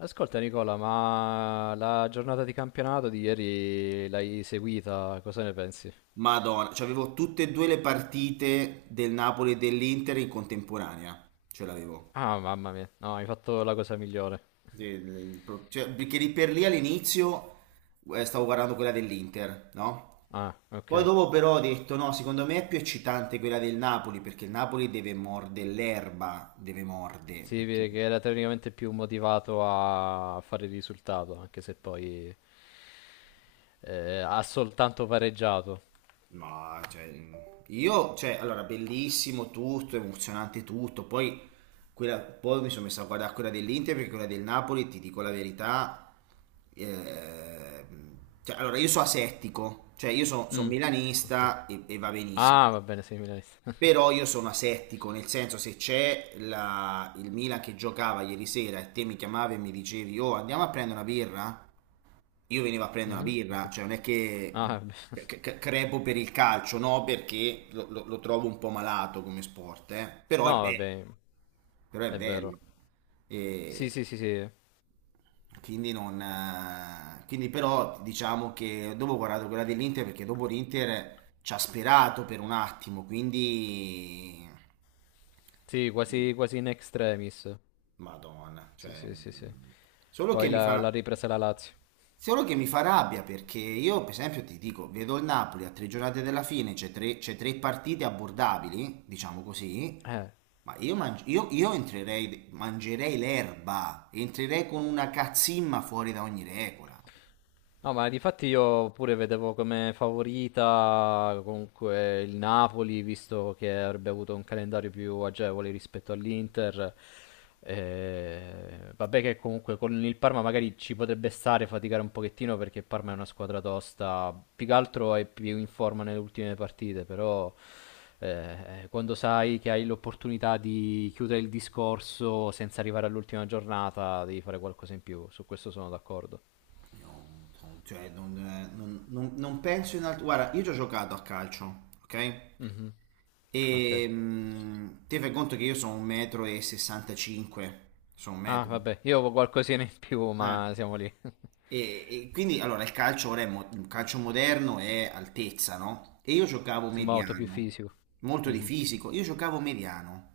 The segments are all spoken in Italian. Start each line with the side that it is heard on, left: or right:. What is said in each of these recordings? left: Ascolta Nicola, ma la giornata di campionato di ieri l'hai seguita, cosa ne pensi?
right: Madonna, cioè avevo tutte e due le partite del Napoli e dell'Inter in contemporanea, ce l'avevo.
left: Ah, mamma mia, no, hai fatto la cosa migliore.
right: Cioè, perché lì per lì all'inizio stavo guardando quella dell'Inter, no?
left: Ah, ok.
right: Poi dopo però ho detto no, secondo me è più eccitante quella del Napoli perché il Napoli deve mordere l'erba, deve mordere,
left: Si
right: perché...
left: vede che era teoricamente più motivato a fare il risultato, anche se poi ha soltanto pareggiato.
right: Ma cioè, io, cioè, allora, bellissimo tutto, emozionante tutto. Poi, poi mi sono messo a guardare quella dell'Inter perché quella del Napoli, ti dico la verità. eh, cioè, allora, io sono asettico, cioè, io sono
left: Mm, ok.
right: milanista e va benissimo.
left: Ah, va bene, sei milanista.
right: Però io sono asettico, nel senso, se c'è il Milan che giocava ieri sera e te mi chiamavi e mi dicevi, oh, andiamo a prendere una birra? Io venivo a prendere una
left: Mhm,
right: birra,
left: ok.
right: cioè non è che
left: Ah, vabbè.
right: crepo per il calcio, no, perché lo trovo un po' malato come sport, eh. Però è
left: No,
right: bello,
left: vabbè,
right: però è
left: è vero.
right: bello.
left: Sì,
right: E
left: sì, sì, sì.
right: quindi non... quindi però diciamo che dopo ho guardato quella dell'Inter perché dopo l'Inter ci ha sperato per un attimo, quindi...
left: Sì, quasi, quasi in extremis.
right: Madonna,
left: Sì,
right: cioè...
left: sì, sì, sì.
right: Solo
left: Poi
right: che mi
left: l'ha l'ha
right: fa...
left: ripresa la Lazio.
right: Solo che mi fa rabbia perché io, per esempio, ti dico, vedo il Napoli a 3 giornate dalla fine, c'è tre partite abbordabili, diciamo così,
left: Eh,
right: ma io, io entrerei, mangerei l'erba, entrerei con una cazzimma fuori da ogni regola.
left: No, ma difatti io pure vedevo come favorita comunque il Napoli, visto che avrebbe avuto un calendario più agevole rispetto all'Inter. Vabbè che comunque con il Parma magari ci potrebbe stare faticare un pochettino perché il Parma è una squadra tosta, più che altro è più in forma nelle ultime partite, però quando sai che hai l'opportunità di chiudere il discorso senza arrivare all'ultima giornata, devi fare qualcosa in più, su questo sono d'accordo.
right: Io, cioè, non, non penso in altro... Guarda, io ci ho giocato a calcio, ok?
left: Mhm. Ok.
right: E ti fai conto che io sono un metro e 65, sono un
left: Ah,
right: metro.
left: vabbè, io avevo qualcosina in più,
right: Eh.
left: ma siamo lì.
right: E, e quindi allora il calcio ora è il calcio moderno è altezza, no? E io giocavo
left: Sembra molto più
right: mediano,
left: fisico.
right: molto di
left: Mhm.
right: fisico, io giocavo mediano.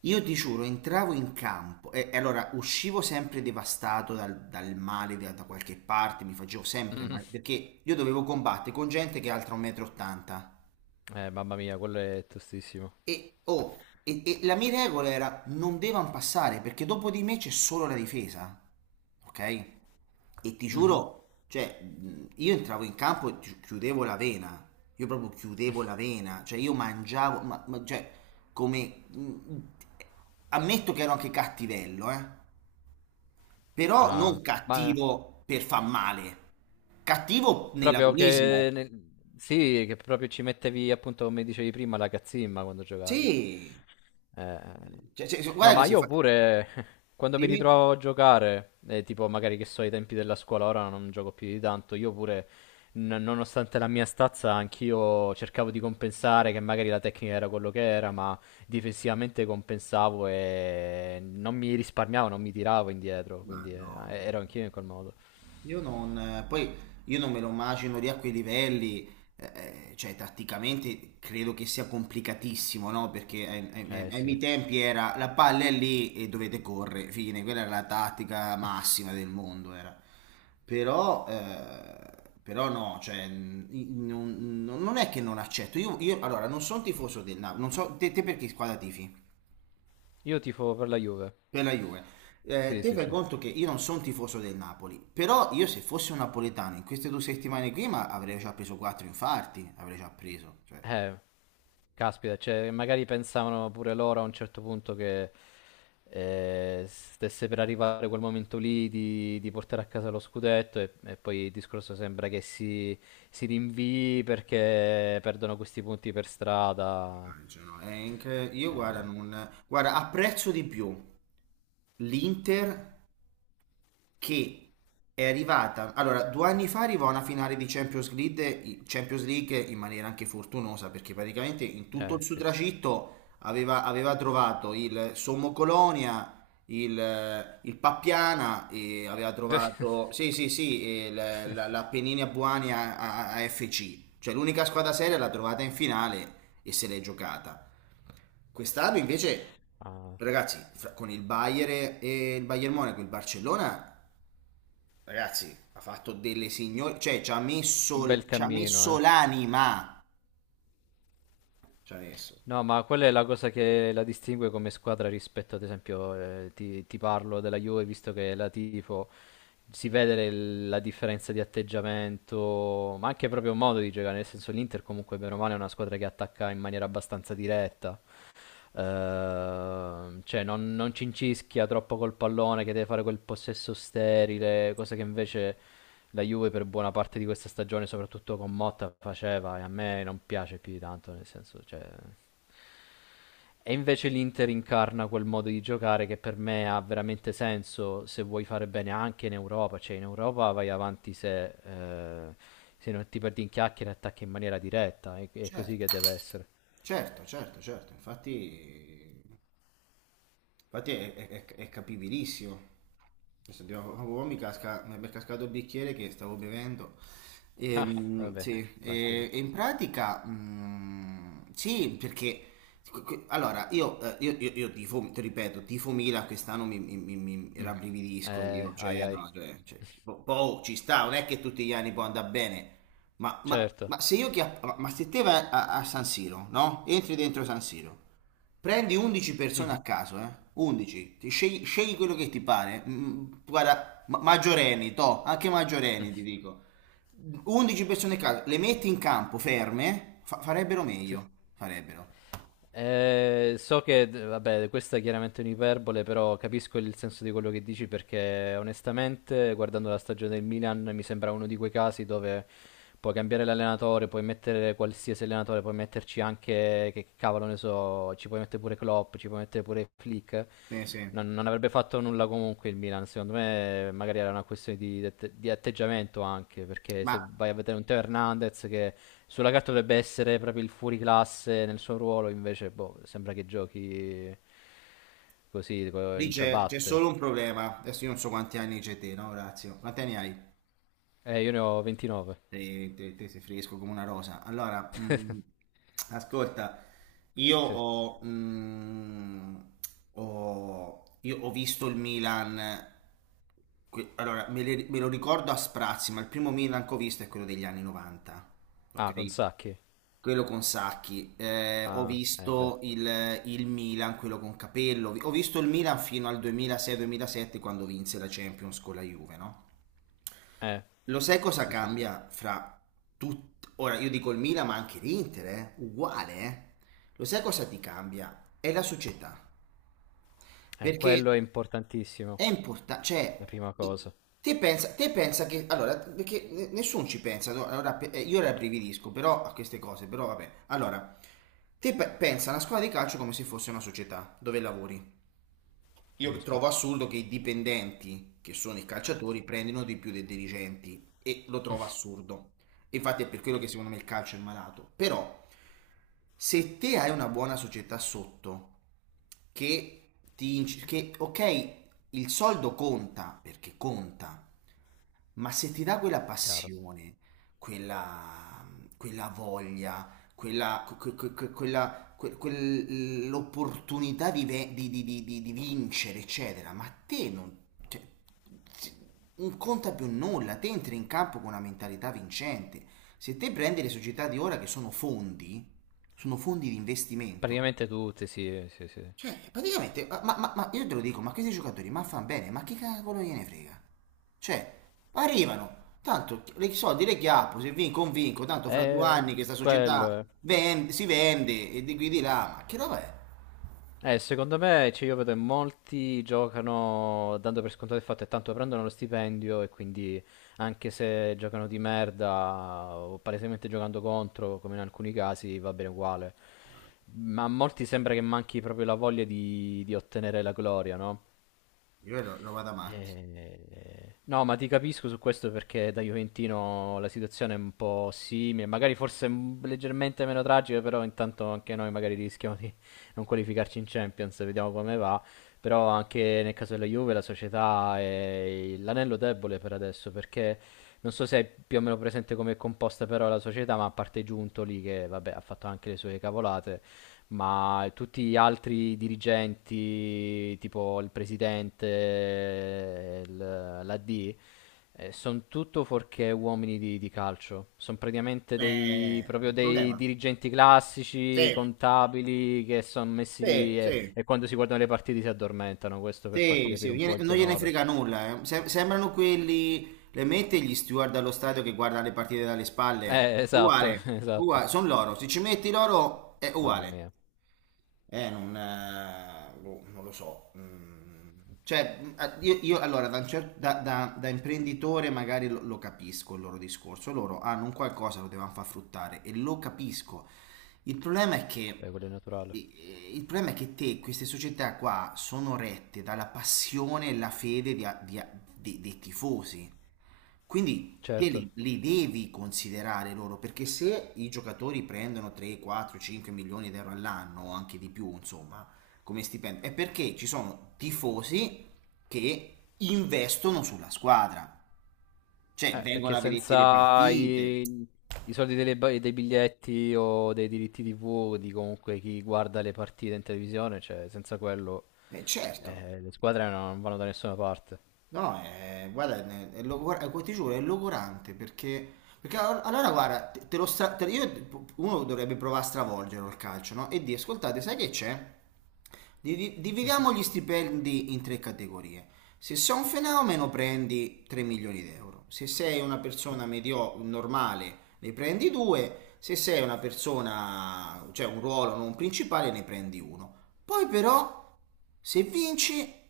right: Io ti giuro, entravo in campo e allora uscivo sempre devastato dal male da qualche parte, mi facevo sempre
left: Mhm.
right: male, perché io dovevo combattere con gente che è altra 1,80 m. E, ottanta.
left: Mamma mia, quello è tostissimo.
right: E, oh, e la mia regola era non devono passare perché dopo di me c'è solo la difesa. Ok? E ti
left: Mhm.
right: giuro, cioè, io entravo in campo e chiudevo la vena, io proprio chiudevo la vena, cioè io mangiavo, cioè, come... ammetto che ero anche cattivello, eh? Però non
left: Ah, ma
right: cattivo per far male, cattivo
left: proprio
right: nell'agonismo.
left: che... nel- Sì, che proprio ci mettevi, appunto, come dicevi prima, la cazzimma quando giocavi.
right: Sì,
left: Eh,
right: cioè,
left: No,
right: guarda che
left: ma
right: si
left: io
right: fa...
left: pure quando mi
right: Dimmi?
left: ritrovo a giocare, tipo magari che so ai tempi della scuola, ora non gioco più di tanto, io pure, n- nonostante la mia stazza, anch'io cercavo di compensare che magari la tecnica era quello che era, ma difensivamente compensavo e non mi risparmiavo, non mi tiravo indietro,
right: Ma
left: quindi
right: no.
left: ero anch'io in quel modo.
right: Io non, poi io non me lo immagino lì a quei livelli, eh, cioè tatticamente credo che sia complicatissimo, no? Perché
left: Eh
right: ai
left: sì.
right: miei tempi era la palla è lì e dovete correre, fine, quella era la tattica massima del mondo, era. Però, però no, cioè, non, non è che non accetto, io, allora non sono tifoso del Napoli, non so, te per che squadra tifi?
left: Io tifo per la Juve.
right: Per la Juve.
left: Sì,
right: Te
left: sì,
right: fai
left: sì.
right: conto che io non sono tifoso del Napoli, però io se fossi un napoletano in queste 2 settimane qui ma avrei già preso quattro infarti, avrei già preso. Cioè,
left: Eh, caspita, cioè, magari pensavano pure loro a un certo punto che stesse per arrivare quel momento lì di portare a casa lo scudetto e poi il discorso sembra che si rinvii perché perdono questi punti per strada.
right: cioè, no, è io
left: Eh
right: guarda,
left: no,
right: non, guarda, apprezzo di più l'Inter che è arrivata. Allora, 2 anni fa arrivò a una finale di Champions League, Champions League in maniera anche fortunosa, perché praticamente in tutto
left: eh
right: il suo
left: sì.
right: tragitto aveva trovato il Sommo Colonia, il Pappiana, e aveva trovato, sì, sì, sì, e l'Apennina Buani a FC. Cioè, l'unica squadra seria l'ha trovata in finale e se l'è giocata. Quest'anno invece,
left: Ah,
right: ragazzi, con il Bayern e il Bayern Monaco, il Barcellona. Ragazzi, ha fatto delle signore, cioè
left: un bel
right: ci ha
left: cammino,
right: messo
left: eh.
right: l'anima. Ci ha messo.
left: No, ma quella è la cosa che la distingue come squadra rispetto, ad esempio, ti, ti parlo della Juve, visto che la tifo, si vede le- la differenza di atteggiamento, ma anche proprio modo di giocare, nel senso l'Inter comunque bene o male è una squadra che attacca in maniera abbastanza diretta. Cioè non, non cincischia troppo col pallone che deve fare quel possesso sterile, cosa che invece la Juve per buona parte di questa stagione, soprattutto con Motta, faceva e a me non piace più di tanto, nel senso, cioè... E invece l'Inter incarna quel modo di giocare che per me ha veramente senso se vuoi fare bene anche in Europa, cioè in Europa vai avanti se, se non ti perdi in chiacchiere e attacchi in maniera diretta, è così
right: Certo,
left: che deve essere.
right: certo, certo, certo. Infatti infatti è, è capibilissimo. Adesso oh, mi è cascato il bicchiere che stavo bevendo. E,
left: Ah, vabbè,
right: sì,
left: tranquillo.
right: e in pratica, sì, perché allora io, io tifo, ti ripeto, tifo Milan quest'anno mi
left: Mm.
right: rabbrividisco io, cioè,
left: Ai ai.
right: no, cioè, oh, ci sta, non è che tutti gli anni può andare bene.
left: Certo.
right: Ma se io chi ma se te vai a, a San Siro, no? Entri dentro San Siro. Prendi 11 persone
left: Mhm.
right: a caso, eh? 11, ti scegli, scegli quello che ti pare. Guarda, maggiorenni, to, anche maggiorenni ti dico. 11 persone a caso, le metti in campo ferme, farebbero
left: Sì.
right: meglio, farebbero.
left: So che, d- vabbè, questa è chiaramente un'iperbole, però capisco il senso di quello che dici perché onestamente, guardando la stagione del Milan, mi sembra uno di quei casi dove puoi cambiare l'allenatore, puoi mettere qualsiasi allenatore, puoi metterci anche, che cavolo ne so, ci puoi mettere pure Klopp, ci puoi mettere pure Flick.
right: Sì, sì.
left: Non, non avrebbe fatto nulla comunque il Milan, secondo me magari era una questione di atte- di atteggiamento anche, perché
right: Ma
left: se vai a vedere un Teo Hernandez che sulla carta dovrebbe essere proprio il fuoriclasse nel suo ruolo, invece boh, sembra che giochi così co-
right: lì
left: in
right: c'è
left: ciabatte.
right: solo un problema. Adesso io non so quanti anni c'è te, no, Orazio? Quanti anni hai?
left: Io ne ho 29.
right: Te sei fresco come una rosa. Allora, ascolta, io
left: Sì.
right: ho, io ho visto il Milan. Allora, me lo ricordo a sprazzi, ma il primo Milan che ho visto è quello degli anni 90,
left: Ah,
right: ok?
left: con Sacchi.
right: Quello con Sacchi. Ho
left: Ah, eh beh.
right: visto il Milan, quello con Capello. Ho visto il Milan fino al 2006-2007 quando vinse la Champions con la Juve, no?
left: Eh,
right: Lo sai cosa
left: sì, sì.
right: cambia fra tutti? Ora io dico il Milan, ma anche l'Inter, eh? Uguale. Eh. Lo sai cosa ti cambia? È la società. Perché
left: Quello è importantissimo,
right: è importante,
left: la
right: cioè,
left: prima cosa,
right: i- te pensa che, allora, perché nessuno ci pensa, no? Allora, io rabbrividisco però a queste cose, però vabbè. Allora, te pensa alla squadra di calcio come se fosse una società dove lavori. Io
left: giusto?
right: trovo assurdo che i dipendenti, che sono i calciatori, prendano di più dei dirigenti e lo trovo assurdo. Infatti è per quello che secondo me il calcio è malato. Però se te hai una buona società sotto, che ti... che ok, il soldo conta, perché conta, ma se ti dà quella
left: Chiaro.
right: passione, quella, quella voglia, quella, quella l'opportunità di, di vincere, eccetera, ma te non, cioè, si- non conta più nulla, te entri in campo con una mentalità vincente. Se te prendi le società di ora che sono fondi di investimento,
left: Praticamente tutti, sì, sì, sì.
right: cioè praticamente, ma, ma io te lo dico, ma questi giocatori, ma fanno bene, ma che cavolo gliene frega? Cioè, arrivano, tanto i soldi le chiappo, se vinco un vinco, tanto fra due
left: Eh,
right: anni che sta
left: quello
right: società
left: è.
right: si vende e di qui di là, ma che roba è?
left: Secondo me, cioè, io vedo che molti giocano dando per scontato il fatto che tanto prendono lo stipendio e quindi anche se giocano di merda o palesemente giocando contro, come in alcuni casi, va bene uguale. Ma a molti sembra che manchi proprio la voglia di ottenere la gloria, no?
right: Io lo vado avanti.
left: No, ma ti capisco su questo perché da Juventino la situazione è un po' simile, magari forse m- leggermente meno tragica, però intanto anche noi magari rischiamo di non qualificarci in Champions, vediamo come va. Però anche nel caso della Juve la società è l'anello debole per adesso, perché non so se hai più o meno presente come è composta però la società, ma a parte Giuntoli che vabbè ha fatto anche le sue cavolate, ma tutti gli altri dirigenti, tipo il presidente, il- l'AD, sono tutto fuorché uomini di calcio. Sono praticamente dei,
right: È
left: proprio
right: un
left: dei
right: problema.
left: dirigenti classici,
right: Sì,
left: contabili, che sono messi
right: sì,
left: lì
right: sì.
left: e quando si guardano le partite si addormentano. Questo per farti
right: Sì,
left: capire
right: sì,
left: un po' il
right: non gliene
left: tenore.
right: frega nulla. Eh. Sembrano quelli, le mette gli steward allo stadio che guardano le partite dalle spalle.
left: Esatto,
right: Uguale,
left: esatto.
right: uguale, sono loro. Se ci metti loro è
left: Mamma
right: uguale.
left: mia,
right: Non, boh, non lo so. Mm. Cioè, io, allora da, da imprenditore magari lo capisco il loro discorso. Loro hanno un qualcosa, lo devono far fruttare e lo capisco. Il problema è
left: è
right: che,
left: quello è naturale.
right: sì, il problema è che te, queste società qua sono rette dalla passione e la fede dei tifosi. Quindi te
left: Certo.
right: li devi considerare loro, perché se i giocatori prendono 3, 4, 5 milioni di euro all'anno, o anche di più, insomma, come stipendio, è perché ci sono tifosi che investono sulla squadra. Cioè, vengono
left: Perché
right: a vederti le
left: senza
right: partite.
left: i, i soldi delle ba- dei biglietti o dei diritti TV di comunque chi guarda le partite in televisione, cioè senza quello
right: Certo.
left: le squadre non vanno da nessuna parte.
right: No, è, guarda, è, ti giuro, è logorante perché, allora guarda, te lo stra- te- io- uno dovrebbe provare a stravolgere il calcio, no? E dire, ascoltate, sai che c'è? Dividiamo gli stipendi in tre categorie. Se sei un fenomeno prendi 3 milioni di euro, se sei una
left: Sì.
right: persona medio normale ne prendi 2, se sei una persona, cioè un ruolo non principale ne prendi uno. Poi però, se vinci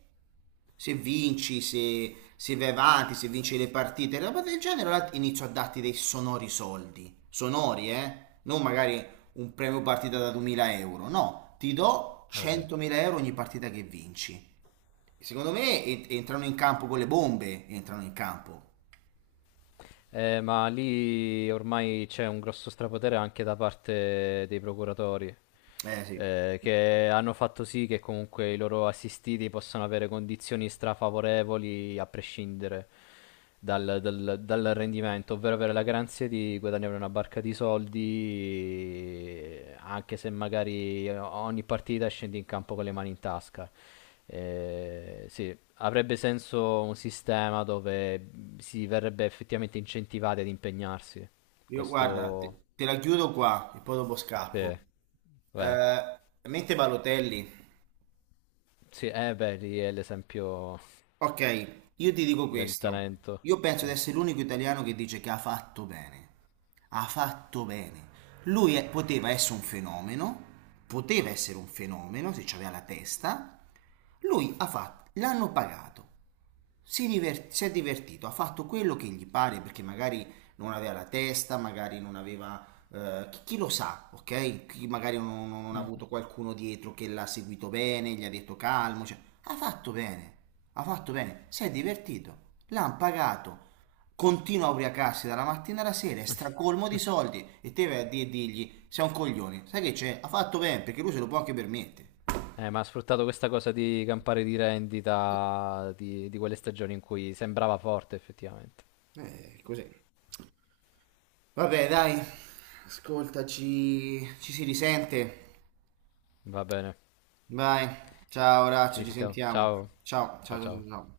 right: se vinci, se vai avanti, se vinci le partite, roba del genere, allora inizio a darti dei sonori soldi. Sonori, eh? Non magari un premio partita da 2000 euro, no, ti do
left: Eh beh.
right: 100.000 euro ogni partita che vinci. Secondo me entrano in campo con le bombe, entrano in campo.
left: Ma lì ormai c'è un grosso strapotere anche da parte dei procuratori,
right: Eh sì,
left: che hanno fatto sì che comunque i loro assistiti possano avere condizioni strafavorevoli a prescindere dal, dal- dal rendimento, ovvero avere la garanzia di guadagnare una barca di soldi, anche se magari ogni partita scendi in campo con le mani in tasca. Sì, avrebbe senso un sistema dove si verrebbe effettivamente incentivati ad impegnarsi.
right: io guarda,
left: Questo,
right: te la chiudo qua e poi dopo scappo.
left: sì, vai.
right: Eh, mette Balotelli.
left: Sì, beh, lì è l'esempio
right: Ok, io ti dico
left: del
right: questo.
left: talento.
right: Io penso
left: Sì.
right: di essere l'unico italiano che dice che ha fatto bene. Ha fatto bene. Poteva essere un fenomeno, poteva essere un fenomeno se c'aveva la testa, lui ha fatto, l'hanno pagato, si è divertito, ha fatto quello che gli pare perché magari non aveva la testa, magari non aveva... chi lo sa, ok? Chi magari non, non ha
left: Mm.
right: avuto qualcuno dietro che l'ha seguito bene, gli ha detto calmo, cioè, ha fatto bene, ha fatto bene, si è divertito, l'hanno pagato, continua a ubriacarsi dalla mattina alla sera, è stracolmo di soldi e te vai a dirgli sei un coglione, sai che c'è? Ha fatto bene perché lui se lo può anche permettere.
left: Ma ha sfruttato questa cosa di campare di rendita di quelle stagioni in cui sembrava forte effettivamente.
right: Così. Vabbè, dai, ascoltaci, ci si risente.
left: Va bene,
right: Vai, ciao Orazio,
left: ci
right: ci
left: sentiamo.
right: sentiamo.
left: Ciao,
right: Ciao,
left: ciao,
right: ciao, ciao, ciao.
left: ciao.
right: Ciao.